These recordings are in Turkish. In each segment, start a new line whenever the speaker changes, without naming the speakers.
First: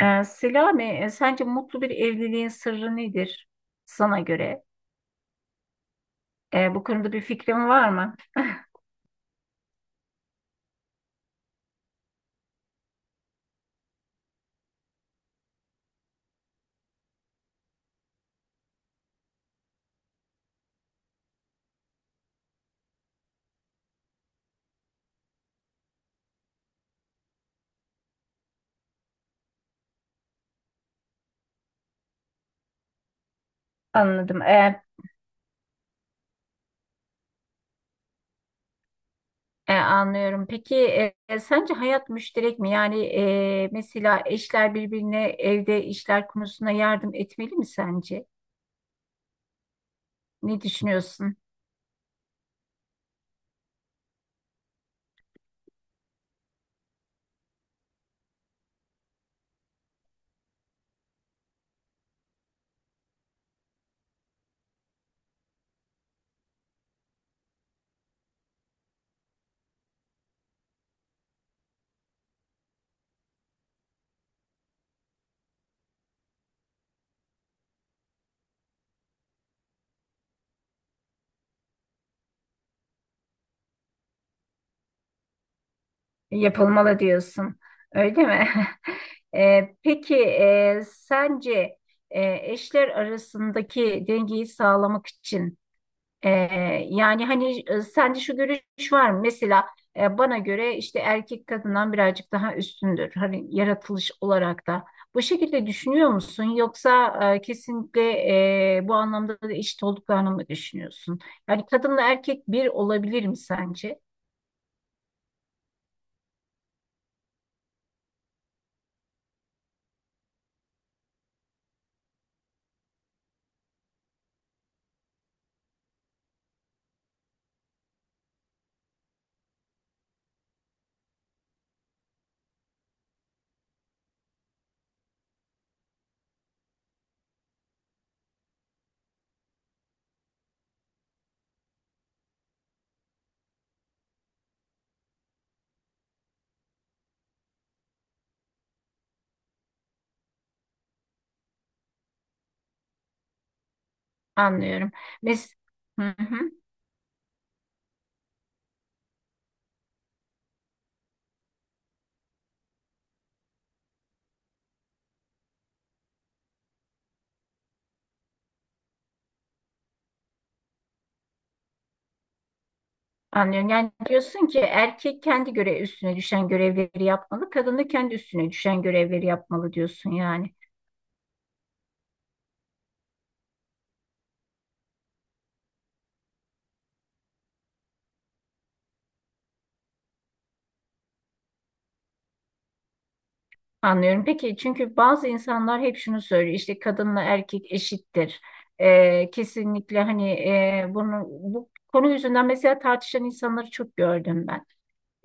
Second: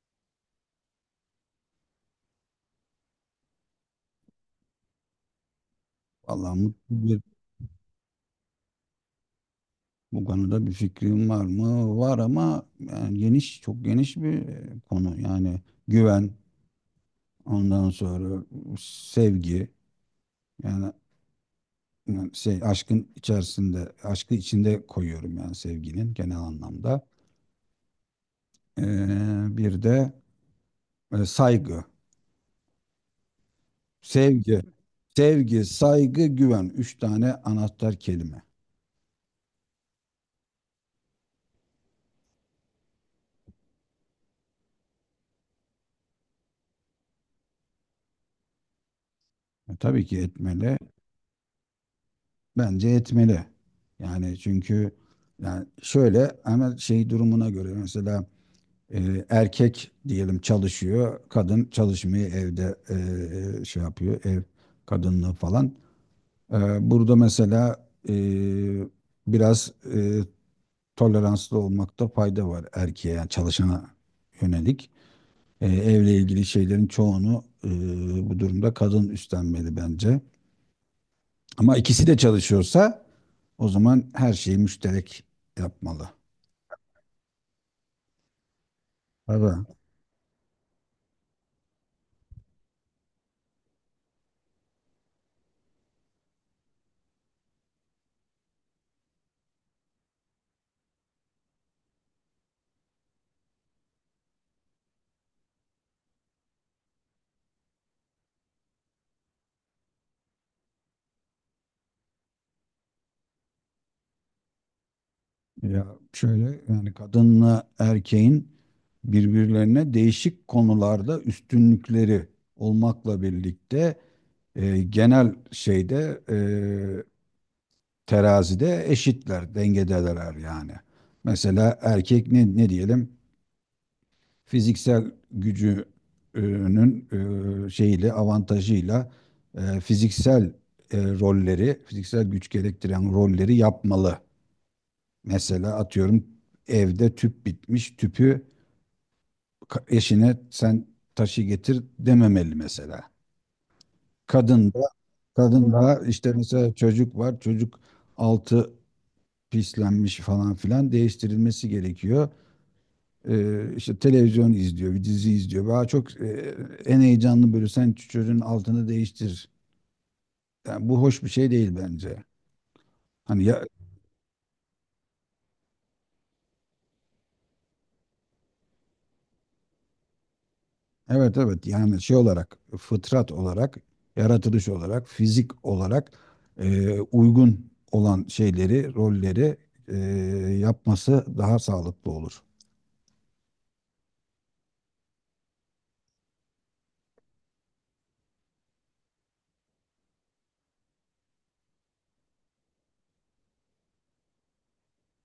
Selami, sence mutlu bir evliliğin sırrı nedir sana göre?
Vallahi mutlu
Bu konuda
bir
bir fikrin var mı?
bu konuda bir fikrim var mı? Var ama yani geniş çok geniş bir konu. Yani güven, ondan sonra sevgi yani, yani şey aşkı içinde koyuyorum yani sevginin genel anlamda. Bir de saygı,
Anladım.
sevgi, sevgi, saygı, güven. Üç tane anahtar kelime.
Anlıyorum. Peki sence hayat müşterek mi? Yani mesela eşler birbirine evde işler konusunda yardım etmeli mi sence?
Tabii ki
Ne
etmeli.
düşünüyorsun?
Bence etmeli. Yani çünkü yani şöyle ama şey durumuna göre mesela erkek diyelim çalışıyor, kadın çalışmıyor evde şey yapıyor ev kadınlığı falan. E, Burada mesela biraz toleranslı olmakta fayda var erkeğe yani çalışana yönelik. Evle ilgili şeylerin çoğunu bu durumda kadın üstlenmeli bence. Ama ikisi de çalışıyorsa o zaman her şeyi müşterek yapmalı.
Yapılmalı diyorsun. Öyle mi?
Tabii.
Peki sence eşler arasındaki dengeyi sağlamak için Ee, yani hani sende şu görüş var mı? Mesela bana göre işte erkek kadından birazcık daha üstündür. Hani yaratılış olarak da. Bu şekilde düşünüyor musun? Yoksa kesinlikle bu anlamda da eşit olduklarını mı düşünüyorsun? Yani kadınla erkek bir olabilir mi sence?
Ya şöyle yani kadınla erkeğin birbirlerine değişik konularda üstünlükleri olmakla birlikte genel şeyde terazide eşitler, dengedeler yani. Mesela erkek ne diyelim? Fiziksel gücünün şeyiyle avantajıyla fiziksel rolleri, fiziksel güç gerektiren rolleri yapmalı. Mesela atıyorum evde tüp bitmiş, tüpü eşine sen taşı getir dememeli mesela. Kadın da,
Anlıyorum. Mes hı
işte
hı,
mesela çocuk var, çocuk altı pislenmiş falan filan değiştirilmesi gerekiyor. İşte televizyon izliyor, bir dizi izliyor. Daha çok en heyecanlı böyle sen çocuğun altını değiştir. Yani bu hoş bir şey değil bence. Hani ya,
anlıyorum. Yani diyorsun ki erkek kendi göre üstüne düşen görevleri yapmalı, kadın da kendi üstüne düşen görevleri yapmalı diyorsun yani.
evet evet yani şey olarak fıtrat olarak yaratılış olarak fizik olarak uygun olan şeyleri rolleri e, yapması daha sağlıklı olur.
Anlıyorum. Peki çünkü bazı insanlar hep şunu söylüyor işte kadınla erkek eşittir. Kesinlikle hani bunu bu konu yüzünden mesela tartışan insanları çok gördüm ben.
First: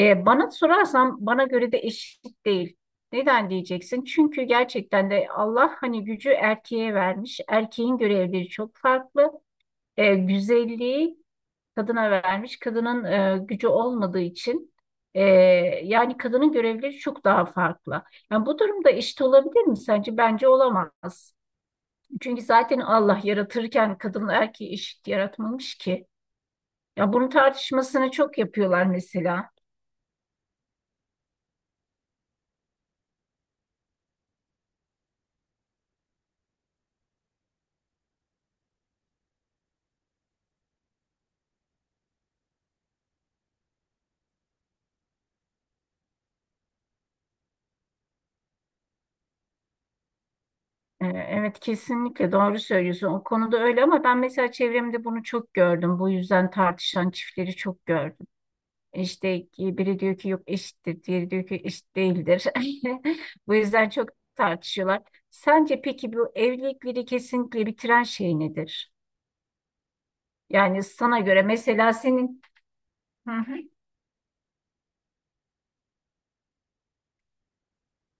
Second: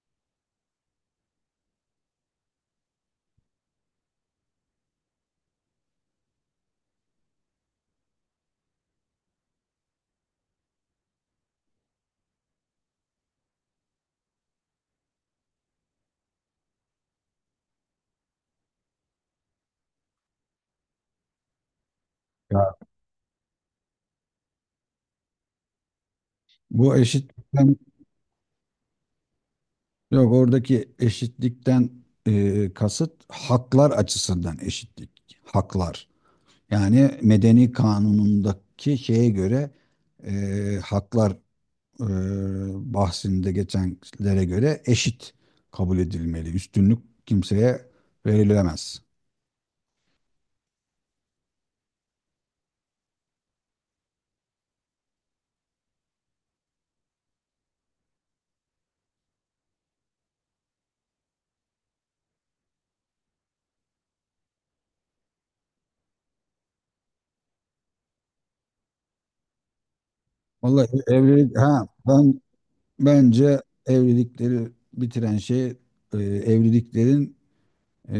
Bana sorarsan bana göre de eşit değil. Neden diyeceksin? Çünkü gerçekten de Allah hani gücü erkeğe vermiş. Erkeğin görevleri çok farklı. Güzelliği kadına vermiş. Kadının gücü olmadığı için e, yani kadının görevleri çok daha farklı. Yani bu durumda eşit olabilir mi sence? Bence olamaz. Çünkü
Ya.
zaten Allah yaratırken kadın erkeği eşit yaratmamış ki.
Bu
Ya bunun
eşitlikten
tartışmasını çok yapıyorlar mesela.
Yok, oradaki eşitlikten kasıt haklar açısından eşitlik. Haklar. Yani medeni kanunundaki şeye göre haklar e, bahsinde geçenlere göre eşit kabul edilmeli. Üstünlük kimseye verilemez.
Evet kesinlikle doğru söylüyorsun. O konuda öyle ama ben mesela çevremde bunu çok gördüm. Bu yüzden tartışan çiftleri çok gördüm. İşte ki biri diyor ki yok eşittir, diğeri diyor ki eşit değildir. Bu yüzden çok tartışıyorlar. Sence peki bu evlilikleri kesinlikle bitiren şey nedir? Yani
Vallahi
sana göre
evlilik ha
mesela
ben
senin Hı hı.
bence evlilikleri bitiren şey evliliklerin e,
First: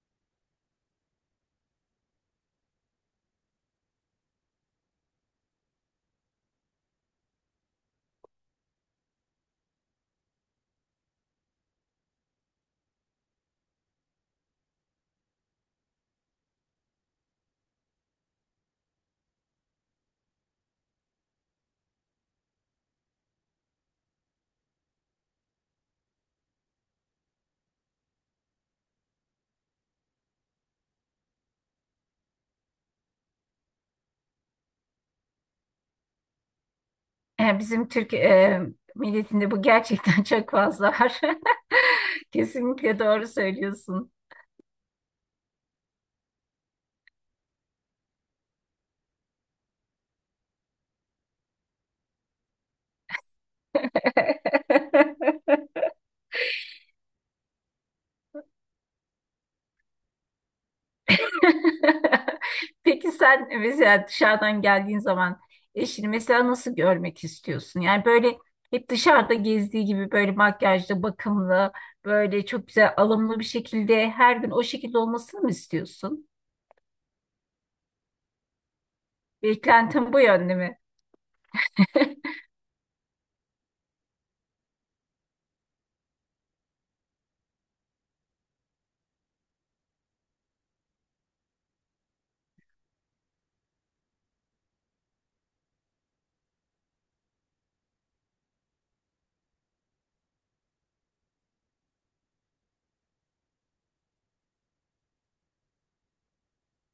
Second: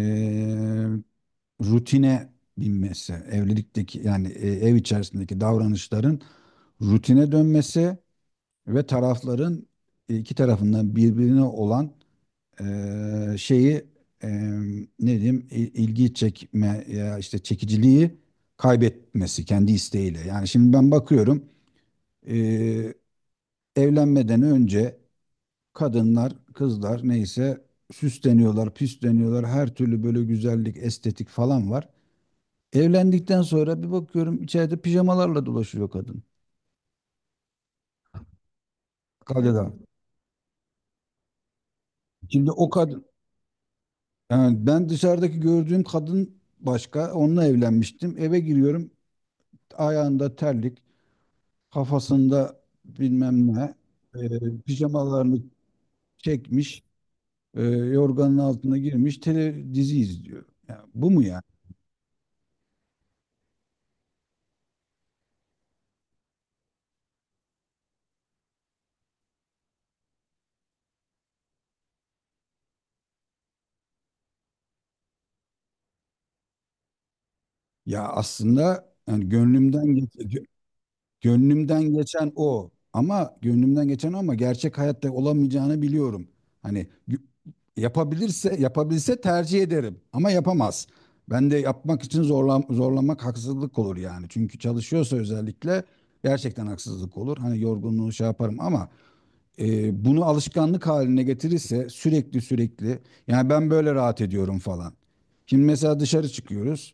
rutine binmesi, evlilikteki yani ev içerisindeki davranışların rutine dönmesi ve tarafların iki tarafından birbirine olan şeyi e, ne diyeyim, ilgi çekme ya işte çekiciliği kaybetmesi kendi isteğiyle. Yani şimdi ben bakıyorum e, evlenmeden önce kadınlar, kızlar neyse süsleniyorlar, püsleniyorlar. Her türlü böyle güzellik, estetik falan var. Evlendikten sonra bir bakıyorum içeride pijamalarla dolaşıyor kadın.
Bizim Türk milletinde bu
Kadın.
gerçekten çok fazla var.
Şimdi o
Kesinlikle
kadın
doğru söylüyorsun.
yani ben dışarıdaki gördüğüm kadın başka. Onunla evlenmiştim. Eve giriyorum. Ayağında terlik, kafasında bilmem ne, pijamalarını çekmiş, yorganın altına girmiş, dizi izliyor. Ya bu mu ya?
Peki sen mesela dışarıdan geldiğin zaman eşini mesela nasıl görmek istiyorsun? Yani böyle hep dışarıda gezdiği gibi böyle makyajlı, bakımlı, böyle çok güzel alımlı bir şekilde her gün o şekilde olmasını mı istiyorsun?
Ya aslında yani gönlümden
Beklentin bu
geçti.
yönde mi?
Gönlümden geçen o. Ama gönlümden geçen o ama gerçek hayatta olamayacağını biliyorum. Hani gü- yapabilirse yapabilse tercih ederim ama yapamaz. Ben de yapmak için zorlamak haksızlık olur yani. Çünkü çalışıyorsa özellikle gerçekten haksızlık olur. Hani yorgunluğu şey yaparım ama bunu alışkanlık haline getirirse sürekli sürekli yani ben böyle rahat ediyorum falan. Şimdi mesela dışarı çıkıyoruz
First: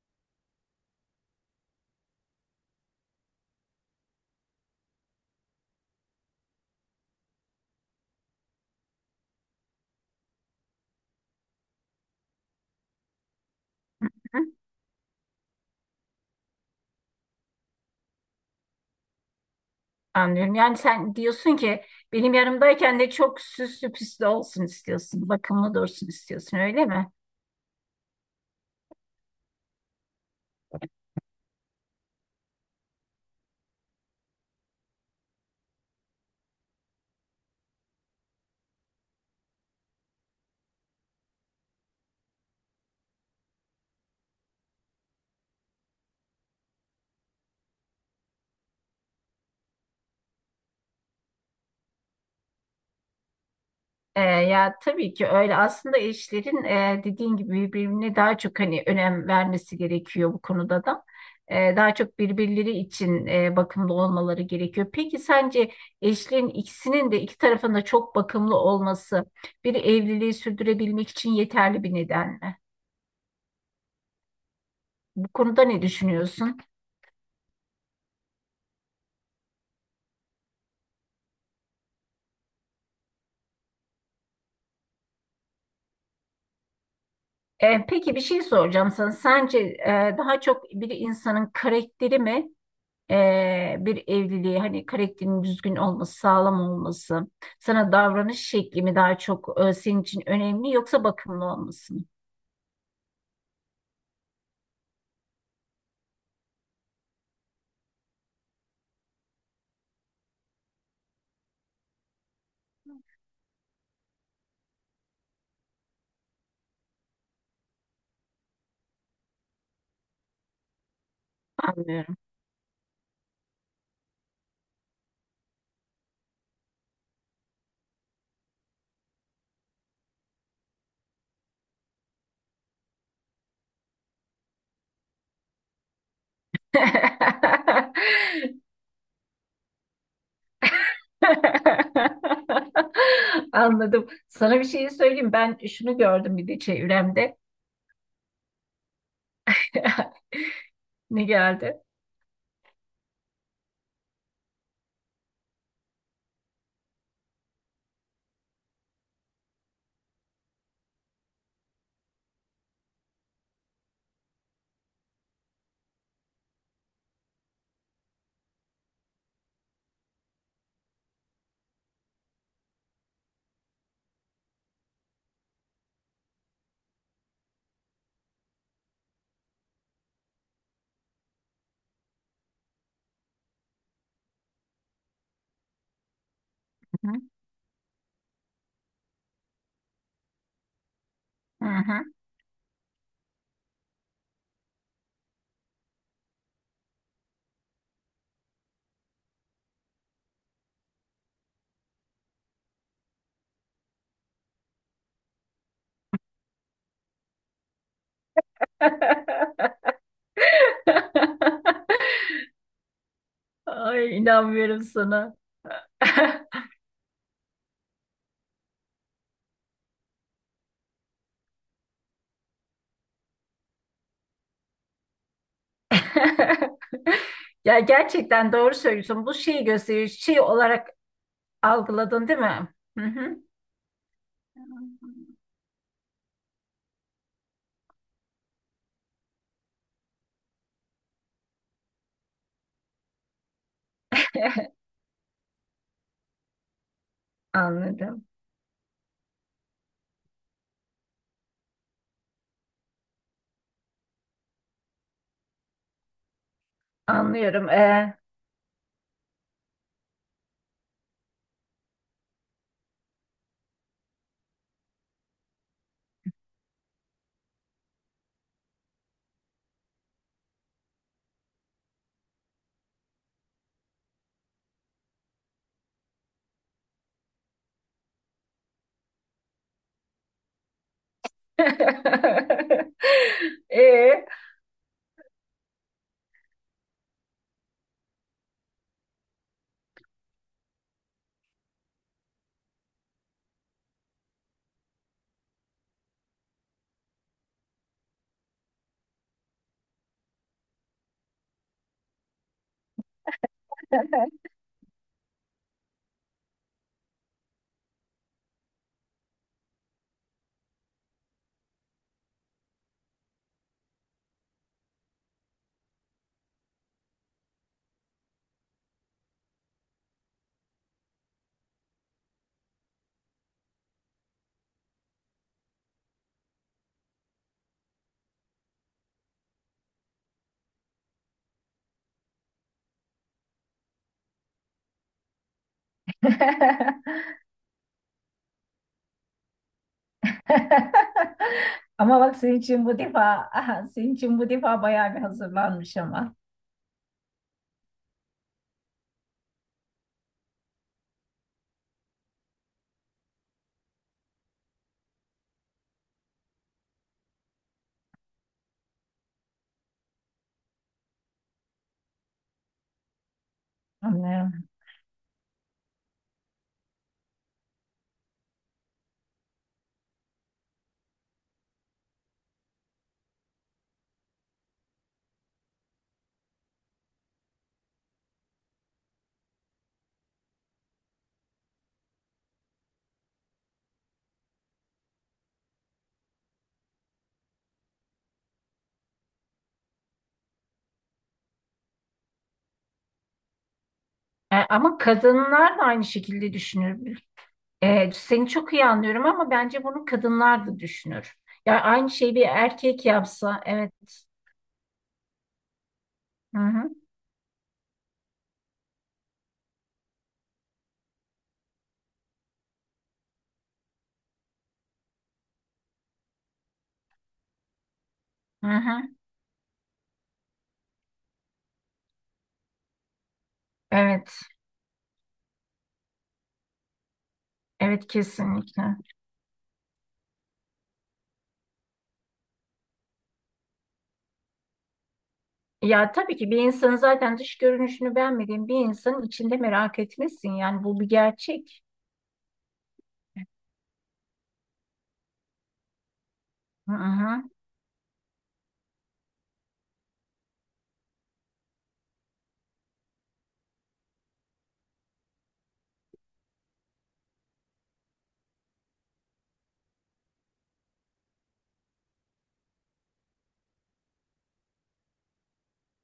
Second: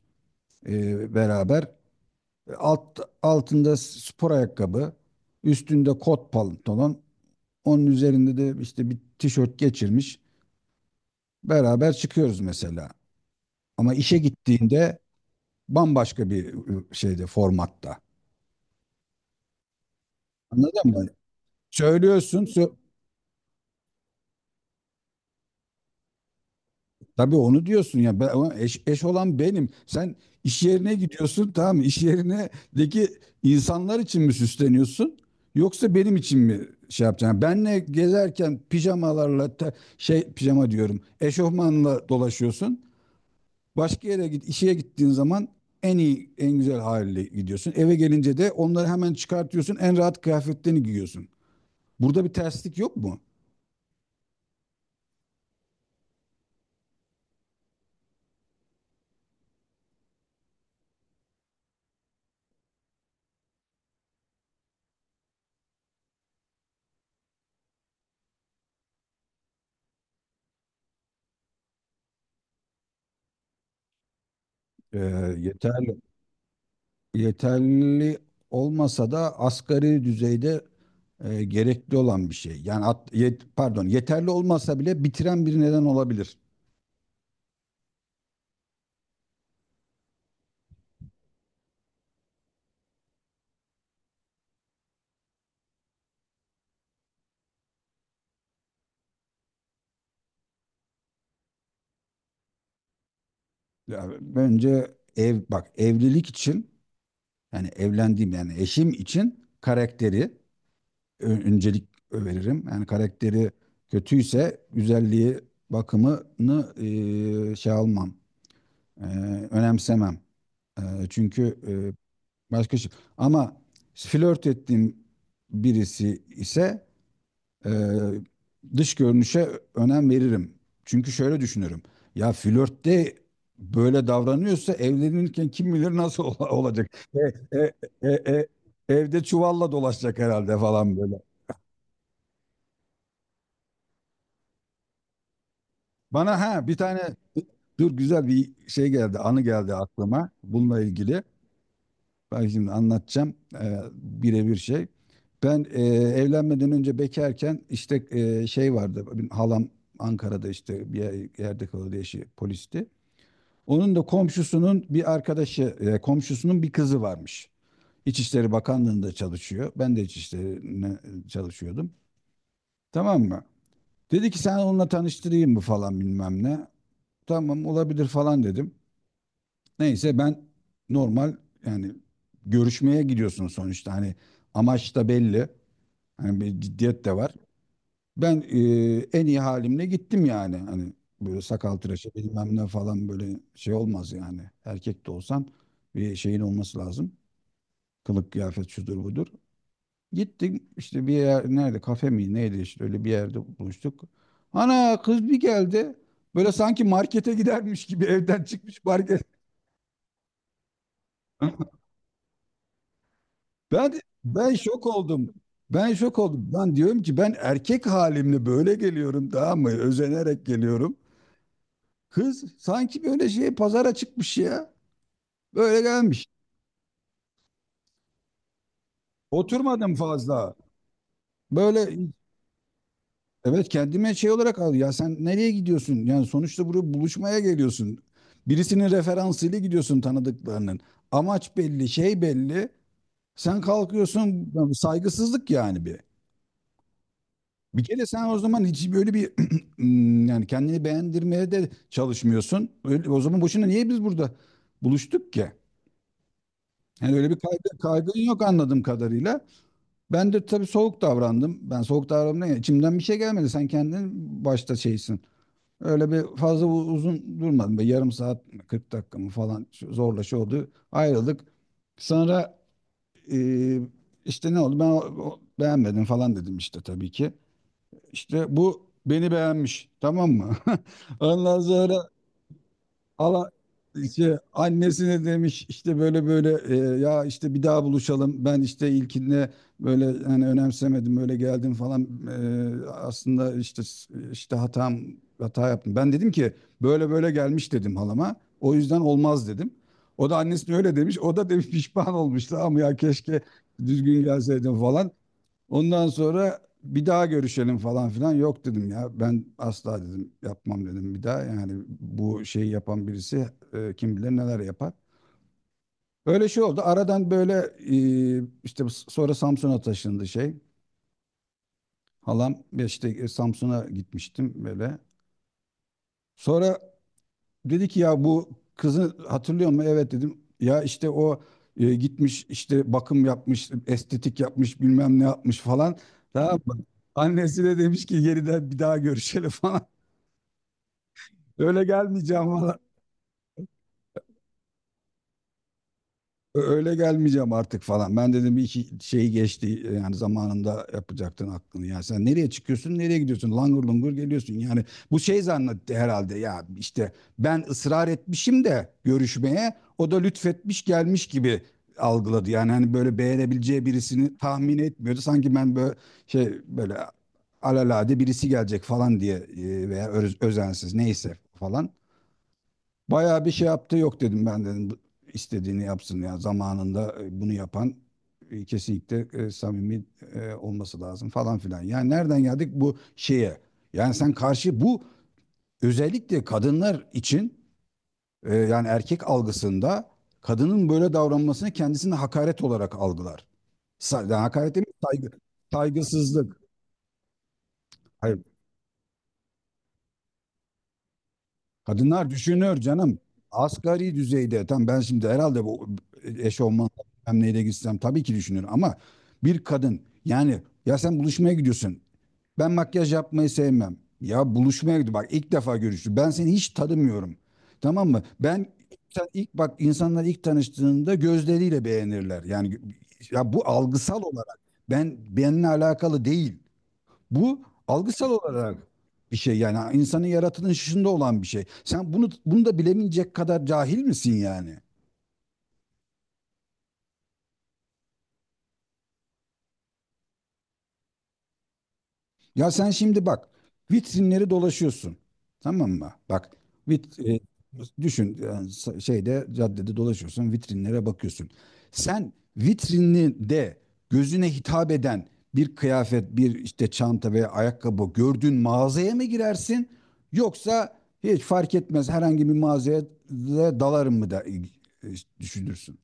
beraber. Altında spor ayakkabı, üstünde kot pantolon, onun üzerinde de işte bir tişört geçirmiş. Beraber çıkıyoruz mesela. Ama işe gittiğinde bambaşka bir şeyde formatta.
Anlıyorum. Yani
Anladın mı?
sen diyorsun ki benim
Söylüyorsun, sö-
yanımdayken de çok süslü püslü olsun istiyorsun. Bakımlı dursun istiyorsun öyle mi?
Tabii onu diyorsun ya. Ben, ama eş olan benim. Sen iş yerine gidiyorsun tamam mı? İş yerindeki insanlar için mi süsleniyorsun? Yoksa benim için mi şey yapacaksın? Yani benle gezerken pijamalarla şey pijama diyorum. Eşofmanla dolaşıyorsun. Başka yere git, işe gittiğin zaman en iyi, en güzel haliyle gidiyorsun. Eve gelince de onları hemen çıkartıyorsun. En rahat kıyafetlerini giyiyorsun. Burada bir terslik yok mu?
Ya tabii ki öyle. Aslında eşlerin dediğin gibi birbirine daha çok hani önem vermesi gerekiyor bu konuda da. Daha çok birbirleri için bakımlı olmaları gerekiyor. Peki sence eşlerin ikisinin de iki tarafında çok bakımlı olması bir evliliği sürdürebilmek için yeterli bir neden mi? Bu
Ee,
konuda ne
Yeterli.
düşünüyorsun?
Yeterli olmasa da asgari düzeyde gerekli olan bir şey. Yani pardon, yeterli olmasa bile bitiren bir neden olabilir.
Peki bir şey soracağım sana. Sence daha çok bir insanın karakteri mi? Bir evliliği hani karakterin düzgün olması, sağlam olması, sana davranış şekli mi daha çok senin için önemli yoksa bakımlı olması mı?
Yani bence ev bak evlilik için yani evlendiğim yani eşim için karakteri öncelik veririm. Yani karakteri kötüyse güzelliği bakımını şey almam e, önemsemem. E, Çünkü
Anlıyorum.
başka şey. Ama flört ettiğim birisi ise e, dış görünüşe önem veririm. Çünkü şöyle düşünürüm. Ya flörtte böyle davranıyorsa evlenirken kim bilir nasıl olacak. E, e, e, e, evde çuvalla dolaşacak herhalde falan böyle.
Anladım. Sana bir şey söyleyeyim. Ben şunu gördüm
Bana
bir de
ha bir tane
çevremde.
dur güzel bir şey geldi, anı geldi aklıma bununla ilgili.
Ne geldi?
Bak şimdi anlatacağım birebir şey. Ben evlenmeden önce bekarken işte şey vardı. Benim halam Ankara'da işte bir yerde kalıyordu, eşi polisti. Onun da komşusunun bir arkadaşı, komşusunun bir kızı varmış. İçişleri Bakanlığı'nda çalışıyor. Ben de İçişleri'ne çalışıyordum. Tamam mı? Dedi ki sen onunla tanıştırayım mı falan bilmem ne. Tamam olabilir falan dedim. Neyse ben normal yani görüşmeye gidiyorsun sonuçta hani amaç da belli. Hani bir ciddiyet
Hı hı.
de var. Ben en iyi halimle gittim yani. Hani böyle
Hı
sakal
hı.
tıraşı bilmem ne falan böyle şey olmaz yani. Erkek de olsan bir şeyin olması lazım. Kılık kıyafet şudur budur. Gittim işte bir yer nerede, kafe mi neydi işte öyle bir yerde buluştuk. Ana kız bir geldi. Böyle sanki markete gidermiş gibi evden çıkmış market. Ben
Ay
ben
inanmıyorum
şok oldum.
sana.
Ben şok oldum. Ben diyorum ki ben erkek halimle böyle geliyorum tamam mı? Özenerek geliyorum. Kız sanki böyle şey pazara çıkmış ya. Böyle gelmiş.
Ya gerçekten doğru söylüyorsun. Bu şeyi
Oturmadım
gösteriyor, şey
fazla.
olarak
Böyle
algıladın değil mi? Hı hı.
evet kendime şey olarak al. Ya sen nereye gidiyorsun? Yani sonuçta buraya buluşmaya geliyorsun. Birisinin referansıyla gidiyorsun tanıdıklarının. Amaç belli, şey belli. Sen kalkıyorsun yani saygısızlık yani bir. Bir kere
Anladım.
sen o zaman hiç böyle bir yani kendini beğendirmeye de çalışmıyorsun. Öyle, o zaman boşuna niye biz burada buluştuk ki? Yani öyle bir
Anlıyorum.
kaygın yok anladığım kadarıyla. Ben de tabii soğuk davrandım. Ben soğuk davrandım derken içimden bir şey gelmedi. Sen kendin başta şeysin. Öyle bir fazla uzun durmadım. Böyle yarım saat, 40 dakika mı falan zorla şey oldu. Ayrıldık. Sonra e, işte ne oldu? Ben beğenmedim falan dedim işte tabii ki. İşte bu beni beğenmiş tamam mı? Ondan sonra ala
Ee?
işte annesine demiş işte böyle böyle ya işte bir daha buluşalım. Ben işte ilkinde böyle hani önemsemedim böyle geldim falan. Aslında işte hatam hata yaptım. Ben dedim ki böyle böyle gelmiş dedim halama. O yüzden olmaz dedim. O da annesine öyle demiş. O da demiş pişman olmuş ama ya keşke düzgün gelseydim falan. Ondan sonra bir daha görüşelim falan filan. Yok dedim ya. Ben asla dedim yapmam dedim bir daha. Yani bu şeyi yapan birisi kim bilir neler yapar. Öyle şey oldu. Aradan böyle işte sonra Samsun'a taşındı şey. Halam işte Samsun'a gitmiştim böyle. Sonra dedi ki ya bu kızı hatırlıyor musun? Evet dedim. Ya işte o gitmiş işte bakım yapmış, estetik yapmış, bilmem ne yapmış falan. Tamam mı? Annesi de demiş ki geriden bir daha görüşelim falan. Öyle
Ama bak
gelmeyeceğim
senin
falan.
için bu defa aha, senin için bu defa bayağı bir hazırlanmış ama.
Öyle gelmeyeceğim artık falan. Ben dedim bir iki şey geçti yani zamanında yapacaktın aklını. Yani sen nereye çıkıyorsun, nereye gidiyorsun? Langır lungur geliyorsun. Yani bu şey zannetti herhalde ya işte ben ısrar etmişim de görüşmeye o da lütfetmiş gelmiş gibi algıladı. Yani hani böyle beğenebileceği birisini
Anlıyorum.
tahmin etmiyordu. Sanki ben böyle şey böyle alalade birisi gelecek falan diye veya özensiz neyse falan. Bayağı bir şey yaptı, yok dedim, ben dedim istediğini yapsın, ya zamanında bunu yapan kesinlikle samimi olması lazım falan filan. Yani nereden geldik bu şeye? Yani sen karşı bu özellikle kadınlar için yani erkek algısında kadının böyle davranmasını kendisine hakaret olarak algılar. Yani hakaret değil mi?
Ama
Saygı,
kadınlar da aynı şekilde
saygısızlık.
düşünür.
Hayır,
Seni çok iyi anlıyorum ama bence bunu kadınlar da düşünür. Ya aynı
kadınlar
şeyi bir
düşünür
erkek
canım.
yapsa, evet.
Asgari düzeyde tam ben şimdi herhalde bu
Hı
eşofman
hı,
bilmem neyle gitsem tabii ki düşünür ama bir kadın yani ya sen buluşmaya gidiyorsun. Ben makyaj yapmayı sevmem. Ya buluşmaya gidiyor. Bak ilk defa görüştük. Ben seni hiç tanımıyorum. Tamam mı? Ben
hı hı.
sen ilk bak, insanlar ilk tanıştığında gözleriyle beğenirler. Yani ya bu algısal
Evet,
olarak benimle alakalı değil. Bu
evet
algısal olarak
kesinlikle.
bir şey yani insanın yaratılışında olan bir şey. Sen bunu da bilemeyecek kadar cahil misin yani?
Ya tabii ki bir insanın zaten dış görünüşünü beğenmediğin bir insanın içinde merak etmesin. Yani bu bir gerçek.
Ya sen şimdi bak vitrinleri dolaşıyorsun. Tamam mı? Bak
Hı
vit, e,
hı.
düşün yani şeyde caddede dolaşıyorsun vitrinlere bakıyorsun. Sen vitrininde gözüne hitap eden bir kıyafet, bir işte çanta veya ayakkabı gördüğün mağazaya mı girersin? Yoksa hiç fark etmez herhangi bir mağazaya da dalarım mı da e, düşünürsün?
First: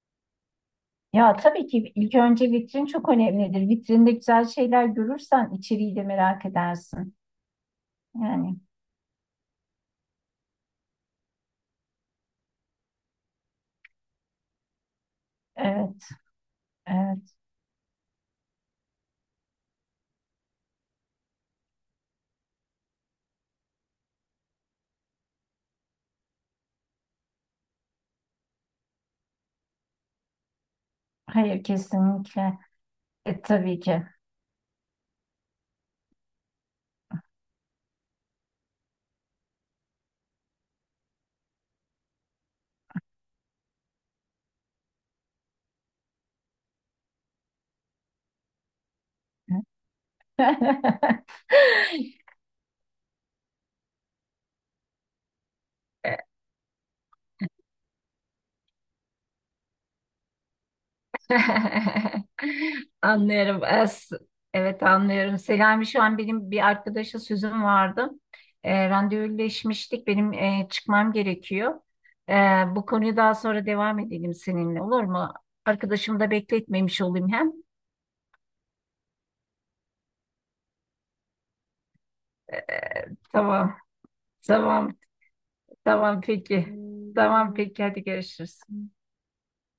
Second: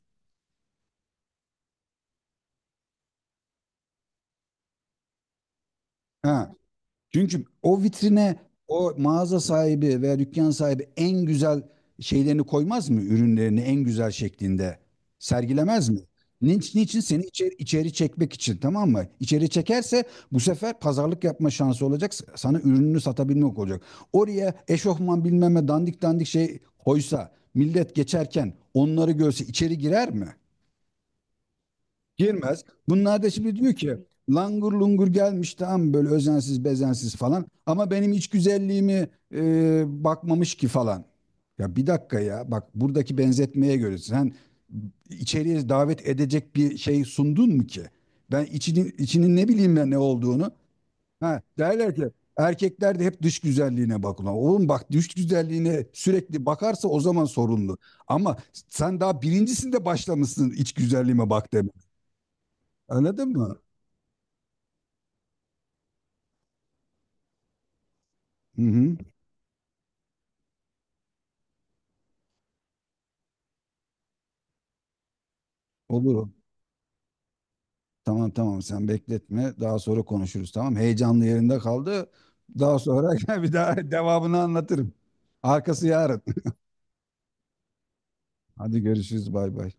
Ya tabii ki ilk önce vitrin çok önemlidir. Vitrinde güzel şeyler görürsen içeriği de merak
Ha.
edersin.
Çünkü o vitrine
Yani
o mağaza sahibi veya dükkan sahibi en güzel şeylerini koymaz mı? Ürünlerini en güzel şeklinde sergilemez mi?
evet,
Niçin, niçin seni
evet.
içeri, içeri çekmek için? Tamam mı? İçeri çekerse bu sefer pazarlık yapma şansı olacak. Sana ürününü satabilmek olacak. Oraya eşofman bilmem ne dandik dandik şey koysa millet geçerken onları görse içeri girer mi?
Hayır kesinlikle.
Girmez. Bunlar da şimdi diyor
Tabii
ki
ki.
langur lungur gelmiş, tamam böyle özensiz bezensiz falan, ama benim iç güzelliğimi bakmamış ki falan. Ya bir dakika ya, bak buradaki benzetmeye göre sen içeriye davet edecek bir şey sundun mu ki? Ben içinin ne bileyim ben ne olduğunu. Ha, derler ki erkekler de hep dış güzelliğine bakıyorlar. Oğlum bak, dış güzelliğine
E,
sürekli bakarsa o zaman sorunlu. Ama sen daha birincisinde başlamışsın iç güzelliğime bak demeye. Anladın mı?
anlıyorum. Evet anlıyorum. Selami şu an benim bir arkadaşa sözüm vardı.
Hı hı.
Randevuleşmiştik. Benim çıkmam gerekiyor. E, bu konuyu daha sonra devam edelim seninle olur mu?
Olur.
Arkadaşımı
O.
da bekletmemiş olayım hem.
Tamam tamam sen bekletme. Daha sonra konuşuruz tamam. Heyecanlı yerinde kaldı. Daha sonra bir
Tamam.
daha devamını anlatırım.
Tamam.
Arkası
Tamam
yarın.
peki. Tamam peki. Hadi görüşürüz.
Hadi görüşürüz bay bay.